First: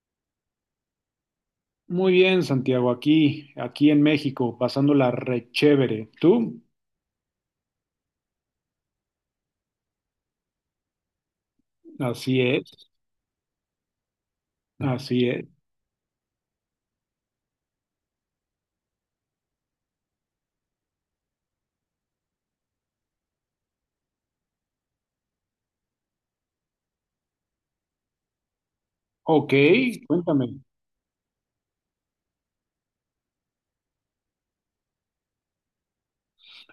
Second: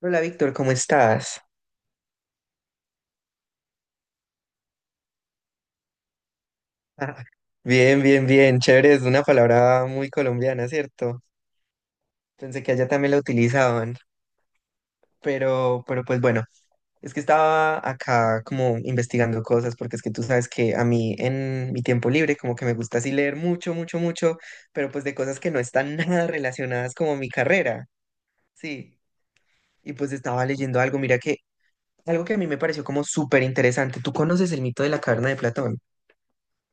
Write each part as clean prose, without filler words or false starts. Hola Víctor, ¿cómo estás? Muy bien, Santiago, aquí en México, pasándola re chévere. ¿Tú? Ah, bien, bien, bien, chévere, es una palabra muy colombiana, ¿cierto? Así Pensé que allá es, también la utilizaban, así es. pero, es que estaba acá como investigando cosas, porque es que tú sabes que a mí en mi tiempo libre como que me gusta así leer mucho, mucho, mucho, pero pues de cosas que no están nada relacionadas como a mi carrera, sí. Ok, Y pues estaba cuéntame. leyendo algo, mira que algo que a mí me pareció como súper interesante. ¿Tú conoces el mito de la caverna de Platón?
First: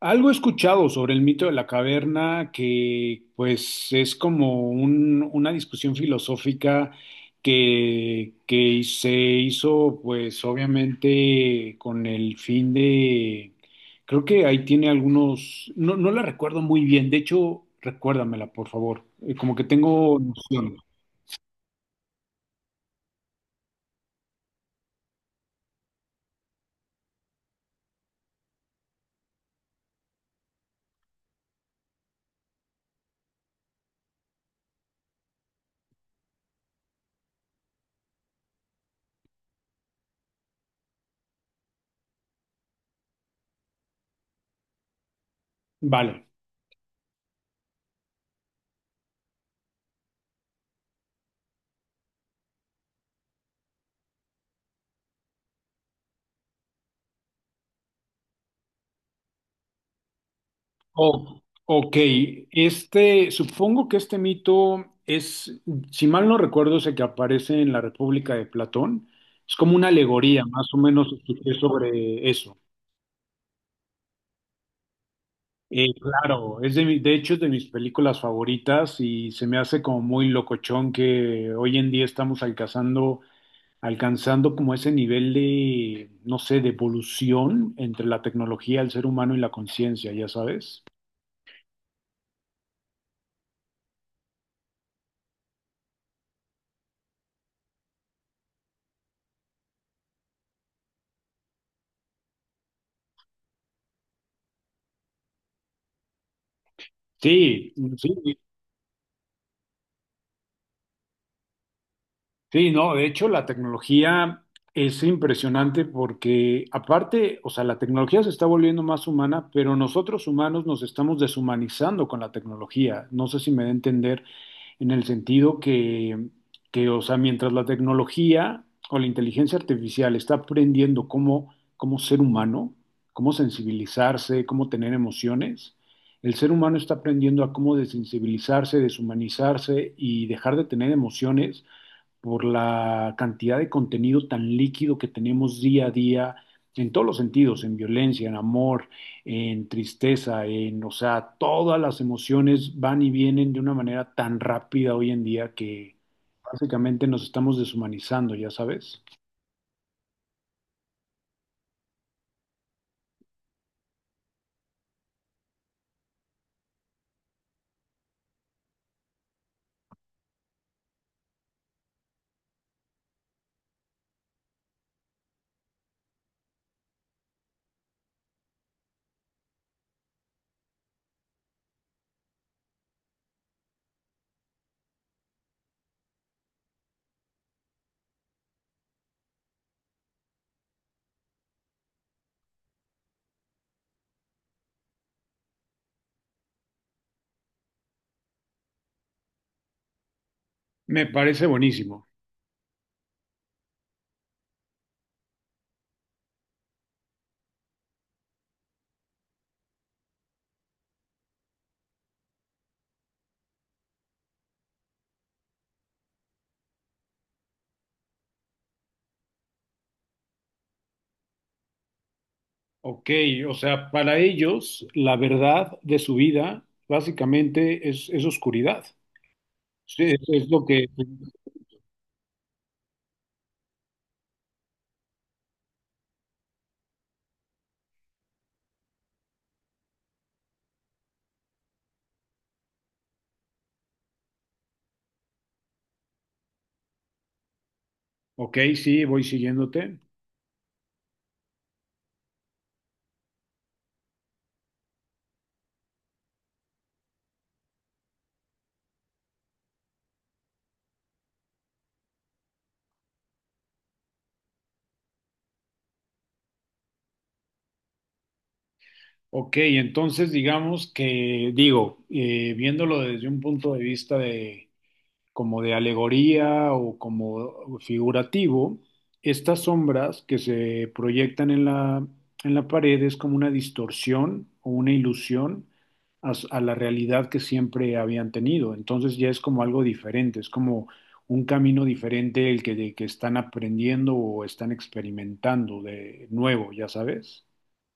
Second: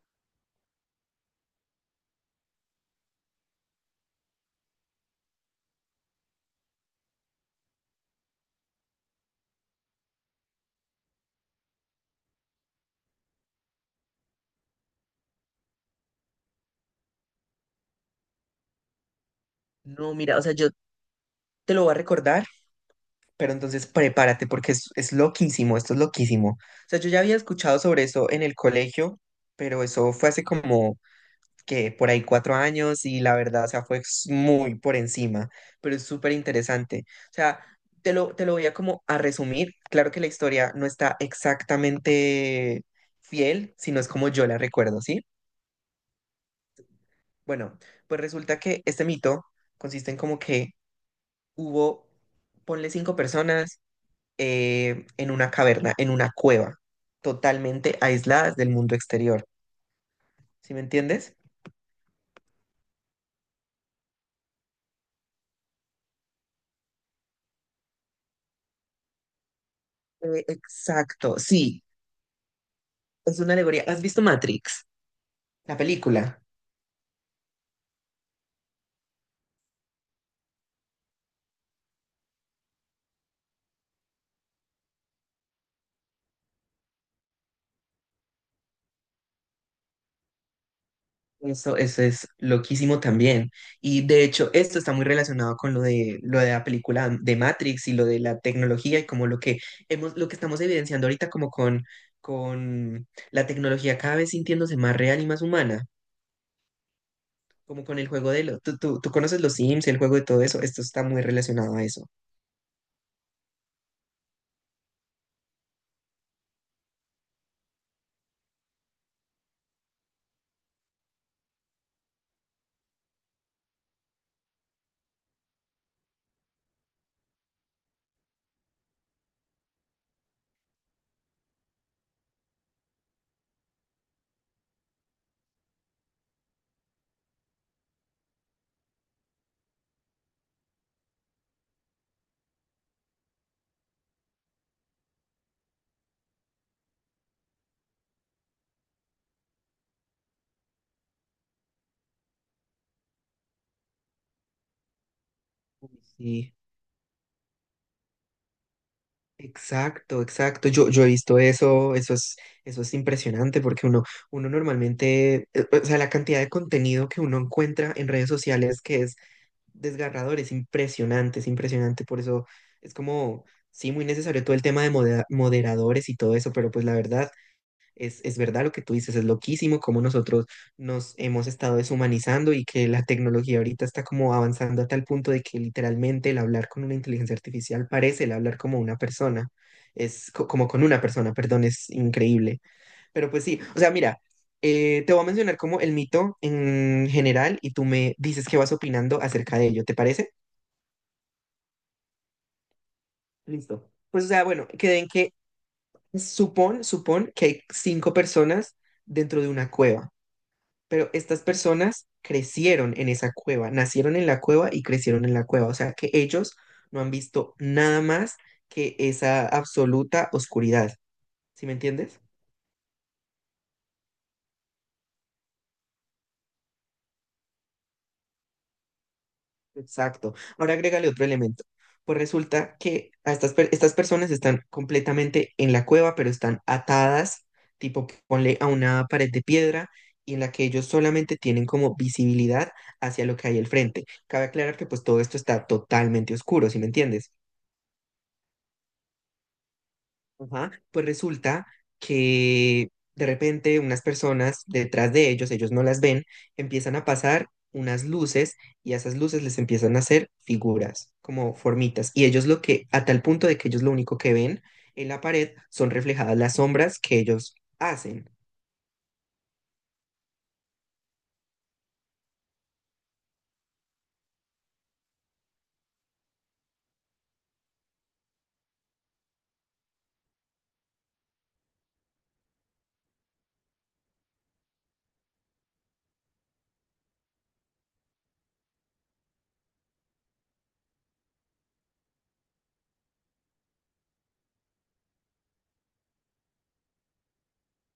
Algo he escuchado sobre el mito de la caverna que pues es como una discusión filosófica que se hizo pues obviamente con el fin de, creo que ahí tiene algunos, no, no la recuerdo muy bien, de hecho recuérdamela por favor. Como que No, tengo mira, o sea, yo noción. te lo voy a recordar. Pero entonces prepárate porque es loquísimo, esto es loquísimo. O sea, yo ya había escuchado sobre eso en el colegio, pero eso fue hace como que por ahí 4 años y la verdad, o sea, muy por encima, pero es súper interesante. O sea, te lo voy a como a resumir. Claro que la historia no está exactamente fiel, sino es como yo la recuerdo, ¿sí? Vale. Bueno, pues resulta que este mito consiste en como que hubo, ponle 5 personas, en una caverna, en una cueva, totalmente aisladas del mundo exterior. ¿Sí me entiendes? Ok. Este, supongo que este mito es, si mal no recuerdo, es el que aparece en la República de Platón. Es como una alegoría, más o menos Exacto, escuché sí, sobre eso. es una alegoría. ¿Has visto Matrix, la película? Claro, es de, de hecho es de mis películas favoritas y se me hace como muy locochón que hoy en día estamos alcanzando como ese nivel de, no sé, de evolución entre la tecnología, el ser humano y la conciencia, ya sabes. Eso es loquísimo también. Y de hecho, esto está muy relacionado con lo de la película de Matrix y lo de la tecnología y como lo que hemos, lo que estamos evidenciando ahorita como con la tecnología cada vez sintiéndose más real y más humana. Sí, Como con el juego sí. de lo, tú conoces los Sims, el juego de todo eso, esto está muy relacionado a eso. Sí, no, de hecho la tecnología es impresionante porque aparte, o sea, la tecnología se está volviendo más humana, pero nosotros humanos nos estamos deshumanizando con la tecnología. No sé si me da a entender en el sentido que, o sea, mientras la tecnología o la inteligencia artificial está aprendiendo cómo, cómo ser humano, cómo sensibilizarse, cómo tener emociones, el ser humano está aprendiendo a cómo desensibilizarse, deshumanizarse y dejar de tener emociones por la cantidad de contenido tan líquido que tenemos día a día en todos los sentidos, en violencia, en amor, en tristeza, en, o sea, todas las emociones van y vienen de una manera tan rápida hoy en día que Uy, sí, básicamente nos estamos deshumanizando, ya sabes. exacto, exacto. Yo he visto eso, eso es impresionante porque uno, uno normalmente, o sea, la cantidad de contenido que uno encuentra en redes sociales que es desgarrador, es impresionante, es impresionante. Por eso es como, sí, muy necesario todo el tema de moderadores y todo eso, pero pues la verdad, es verdad lo que tú dices, es loquísimo cómo nosotros nos hemos estado deshumanizando y que la tecnología ahorita está como avanzando a tal punto de que literalmente el hablar con una inteligencia artificial parece el hablar como una persona, como con una persona, perdón, es increíble. Pero pues sí, o sea, mira, te voy a mencionar como el mito en general y tú me dices qué vas opinando acerca de ello, ¿te parece? Me parece buenísimo. Listo. Pues o sea, bueno, queden que supón que hay 5 personas dentro de una cueva. Pero estas personas crecieron en esa cueva, nacieron en la cueva y crecieron en la cueva. O sea que ellos no han visto nada más que esa absoluta oscuridad. ¿Sí me entiendes? Ok, o sea, para ellos la verdad de su vida básicamente es oscuridad. Sí, Exacto. es lo Ahora que... agrégale otro elemento. Pues resulta que a estas personas están completamente en la cueva, pero están atadas, tipo ponle a una pared de piedra y en la que ellos solamente tienen como visibilidad hacia lo que hay al frente. Cabe aclarar que pues todo esto está totalmente oscuro, ¿sí me entiendes? Ok, sí, voy siguiéndote. Ajá, pues resulta que de repente unas personas detrás de ellos, ellos no las ven, empiezan a pasar unas luces y a esas luces les empiezan a hacer figuras, como formitas. Y ellos lo que, a tal punto de que ellos lo único que ven en la pared son reflejadas las sombras que ellos hacen. Ok, entonces digamos que, digo, viéndolo desde un punto de vista de como de alegoría o como figurativo, estas sombras que se proyectan en la pared es como una distorsión o una ilusión a, a la realidad que siempre habían tenido. Entonces ya es como algo diferente, es como un camino diferente el que, de que están aprendiendo o están experimentando de nuevo, ya sabes.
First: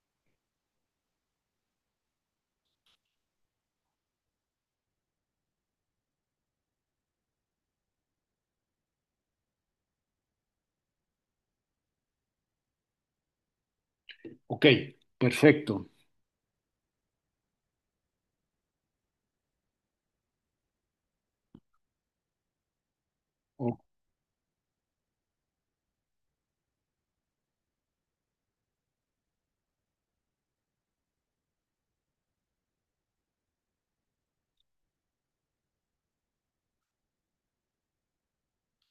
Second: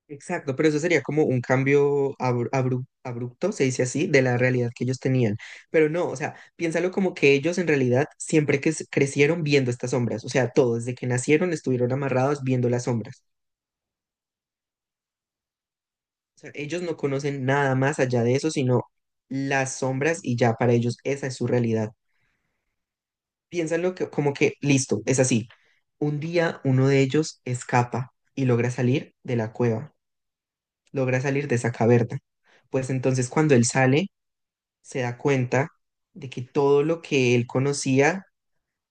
Exacto, pero eso sería como un cambio abrupto, se dice así, de la realidad que ellos tenían. Pero no, o sea, piénsalo como que ellos en realidad siempre crecieron viendo estas sombras, o sea, todos desde que nacieron estuvieron amarrados viendo las sombras. Ok, perfecto. O sea, ellos no conocen nada más allá de eso, sino las sombras y ya para ellos esa es su realidad. Piénsalo que, como que, listo, es así. Un día uno de ellos escapa y logra salir de la cueva, logra salir de esa caverna. Pues entonces cuando él sale se da cuenta de que todo lo que él conocía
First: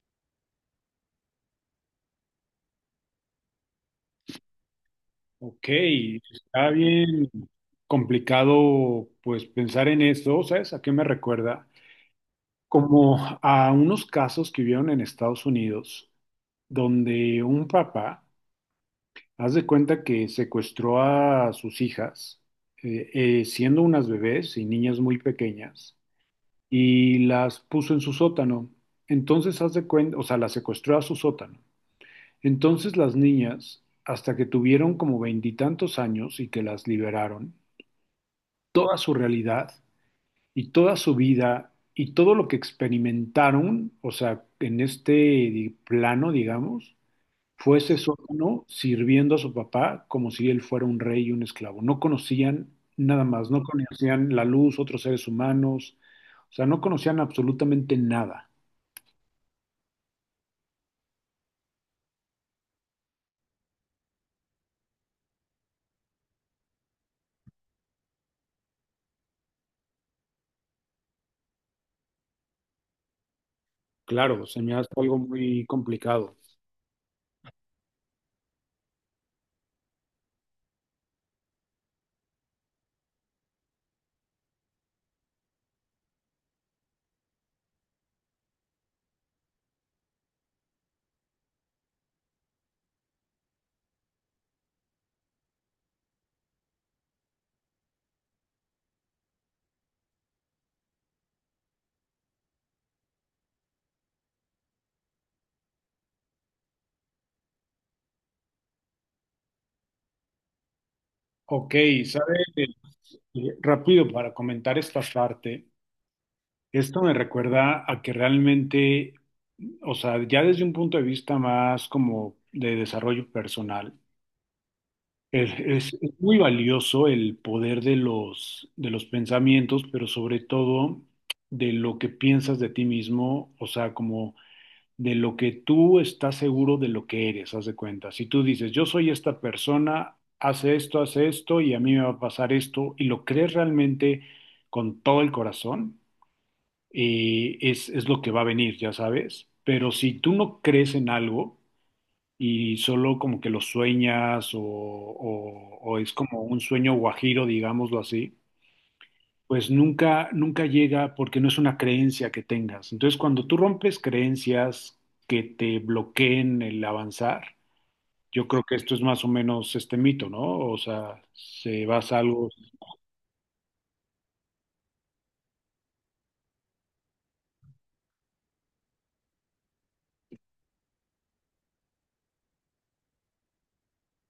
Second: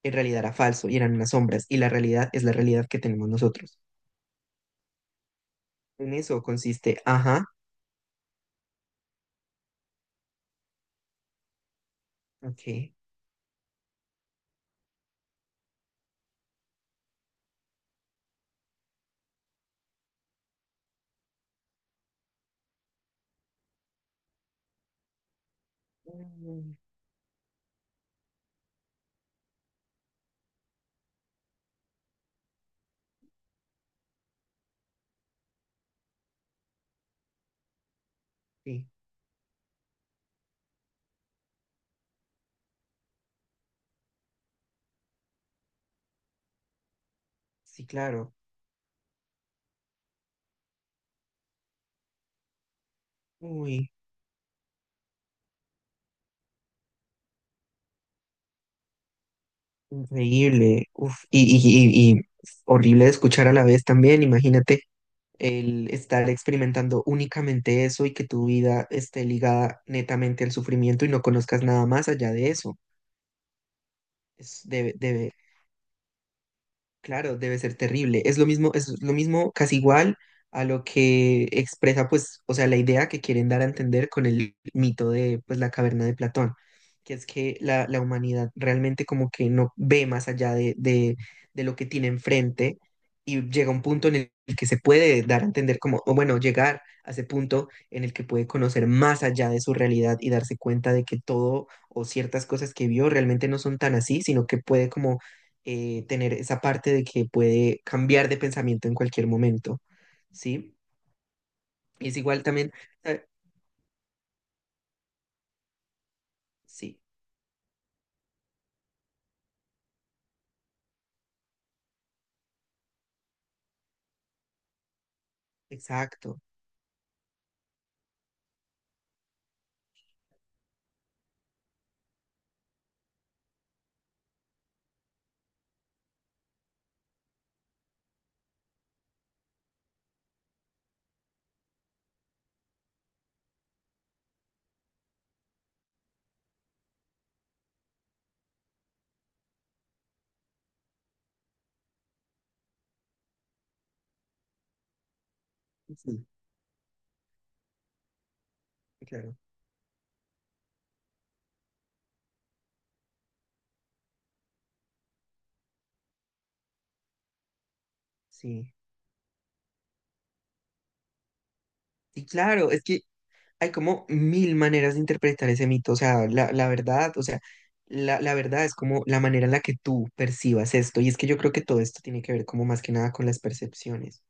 en realidad era falso y eran unas sombras, y la realidad es la realidad que tenemos nosotros. Ok, En eso está consiste, bien ajá, complicado pues pensar en eso, ¿sabes? ¿A qué me recuerda? ok. Como a unos casos que vieron en Estados Unidos, donde un papá, haz de cuenta que secuestró a sus hijas, siendo unas bebés y niñas muy pequeñas, Mm, y las puso en su sótano. Entonces, haz de cuenta, o sea, las secuestró a su sótano. Entonces las niñas, hasta que tuvieron como veintitantos años y que las liberaron, sí, toda su realidad y toda su vida y todo lo que experimentaron, o sea, en este plano, digamos, fue sí, ese claro. sótano sirviendo a su papá como si él fuera un rey y un esclavo. No conocían nada más, no Uy, conocían la luz, otros seres humanos, o sea, no conocían absolutamente nada. increíble. Uf, y horrible de escuchar a la vez también, imagínate. El estar experimentando únicamente eso y que tu vida esté ligada netamente al sufrimiento y no conozcas nada más allá de eso. Claro, se me hace algo Debe, muy complicado. claro, debe ser terrible. Es lo mismo, casi igual a lo que expresa, pues, o sea, la idea que quieren dar a entender con el mito de, pues, la caverna de Platón, que es que la humanidad realmente como que no ve más allá de lo que tiene enfrente y llega a un punto en el que se puede dar a entender como, o bueno, llegar a ese punto en el que puede conocer más allá de su realidad y darse cuenta de que todo o ciertas cosas que vio realmente no son tan así, sino que puede como tener esa parte de que puede cambiar de pensamiento en cualquier momento, ¿sí? Ok, Y es ¿sabe? igual también, eh, Rápido para comentar esta parte. sí, Esto me recuerda a que realmente, o sea, ya desde un punto de vista más como de desarrollo personal, es, es muy exacto, valioso el poder de de los pensamientos, pero sobre todo de lo que piensas de ti mismo, o sea, como de lo que tú estás seguro de lo que eres, haz de cuenta. Si tú dices, yo soy esta persona, hace esto, y a mí me va a pasar esto, y lo crees realmente con todo el corazón. Es lo que va a venir, ya sabes. Pero si tú no crees en algo y solo como que lo sueñas o, o es sí, como un sueño guajiro, digámoslo así, claro, pues nunca, nunca llega porque no es una creencia que tengas. Entonces, cuando tú rompes creencias que te bloqueen el avanzar, yo creo sí, que esto es más o menos este mito, ¿no? O sea, se basa sí, algo. claro, es que hay como 1000 maneras de interpretar ese mito, o sea, la verdad, o sea, la verdad es como la manera en la que tú percibas esto, y es que yo creo que todo esto tiene que ver como más que nada con las percepciones.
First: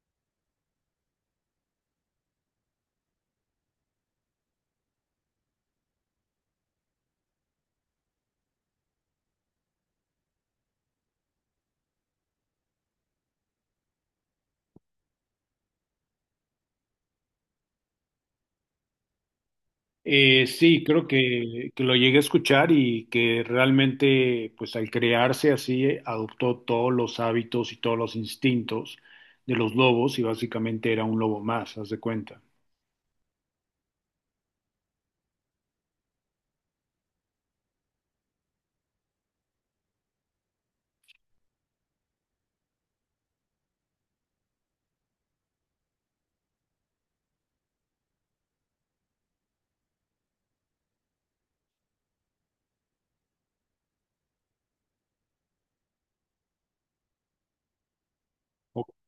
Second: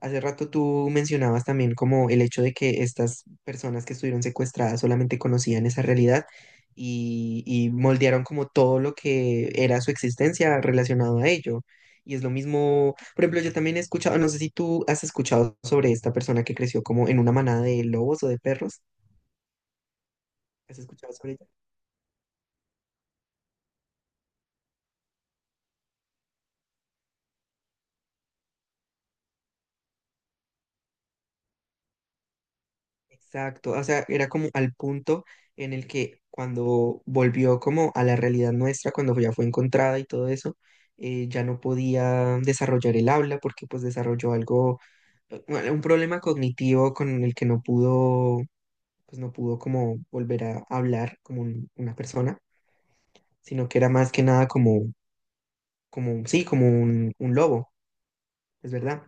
Hace rato tú mencionabas también como el hecho de que estas personas que estuvieron secuestradas solamente conocían esa realidad y moldearon como todo lo que era su existencia relacionado a ello. Y es lo mismo, por ejemplo, yo también he escuchado, no sé si tú has escuchado sobre esta persona que creció como en una manada de lobos o de perros. ¿Has Sí, creo escuchado sobre que lo llegué a escuchar y que realmente, pues al crearse así, adoptó todos los hábitos y todos los instintos de los lobos y básicamente era un lobo más, haz de cuenta. exacto, o sea, era como al punto en el que cuando volvió como a la realidad nuestra, cuando ya fue encontrada y todo eso, ya no podía desarrollar el habla porque pues desarrolló algo, bueno, un problema cognitivo con el que no pudo, pues no pudo como volver a hablar como una persona, sino que era más que nada como, como, sí, como un lobo, es Ok. verdad.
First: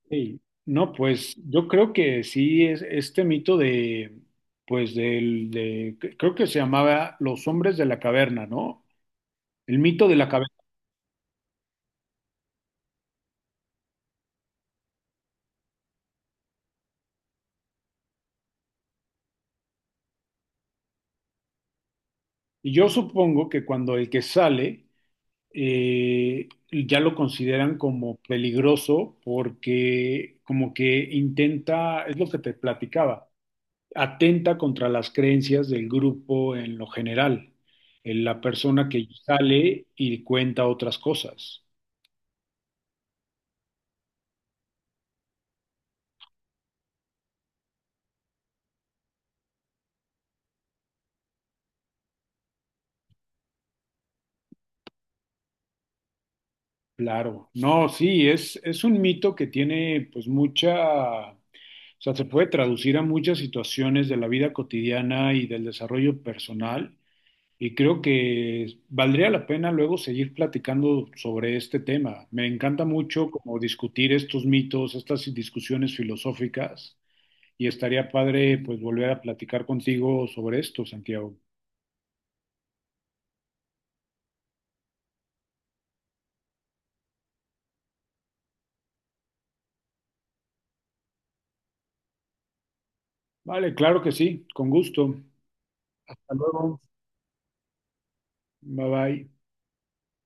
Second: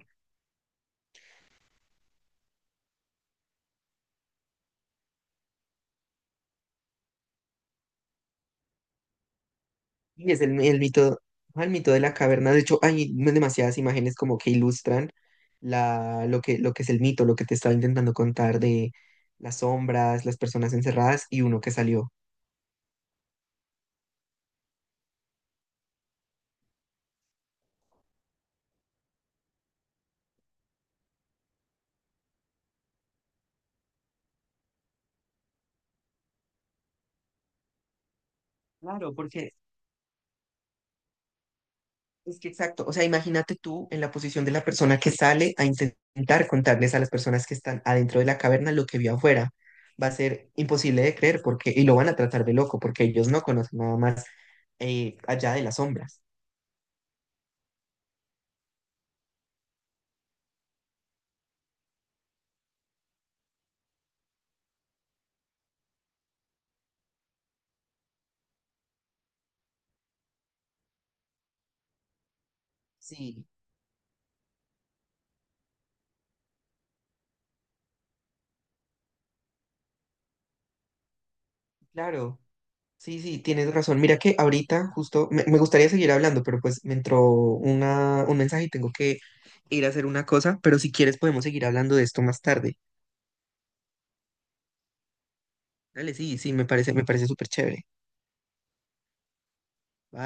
No, pues yo creo que sí, es este mito de, pues del, de, creo que se llamaba Los hombres de la caverna, ¿no? El mito de la Y es caverna. El mito, ajá, el mito de la caverna. De hecho, hay demasiadas imágenes como que ilustran la, lo que es el mito, lo que te estaba intentando contar de las sombras, las personas encerradas y uno que salió. Y yo supongo que cuando el que sale ya lo consideran como peligroso porque como que intenta, es lo que te platicaba, atenta contra las creencias del grupo en lo general, en la persona que Claro, porque sale y cuenta otras cosas. es que exacto. O sea, imagínate tú en la posición de la persona que sale a intentar contarles a las personas que están adentro de la caverna lo que vio afuera. Va a ser imposible de creer porque, y lo van a tratar de loco porque ellos no conocen nada más allá de las sombras. Claro, no, sí, es un mito que tiene pues mucha, o sea, se puede traducir a muchas situaciones de la vida cotidiana y del desarrollo personal. Y creo que valdría la pena luego seguir platicando sobre este tema. Me encanta mucho Sí, como discutir estos mitos, estas discusiones filosóficas, y estaría padre pues volver a platicar contigo sobre esto, Santiago. claro. Sí, sí, tienes razón. Mira que ahorita justo me, me gustaría seguir hablando, pero pues me entró una, un mensaje y tengo que ir a hacer una cosa, pero si quieres podemos seguir hablando de esto más tarde. Vale, claro que sí, con gusto. Dale, Hasta sí, sí, luego. Me parece súper chévere. Bye bye. Bye.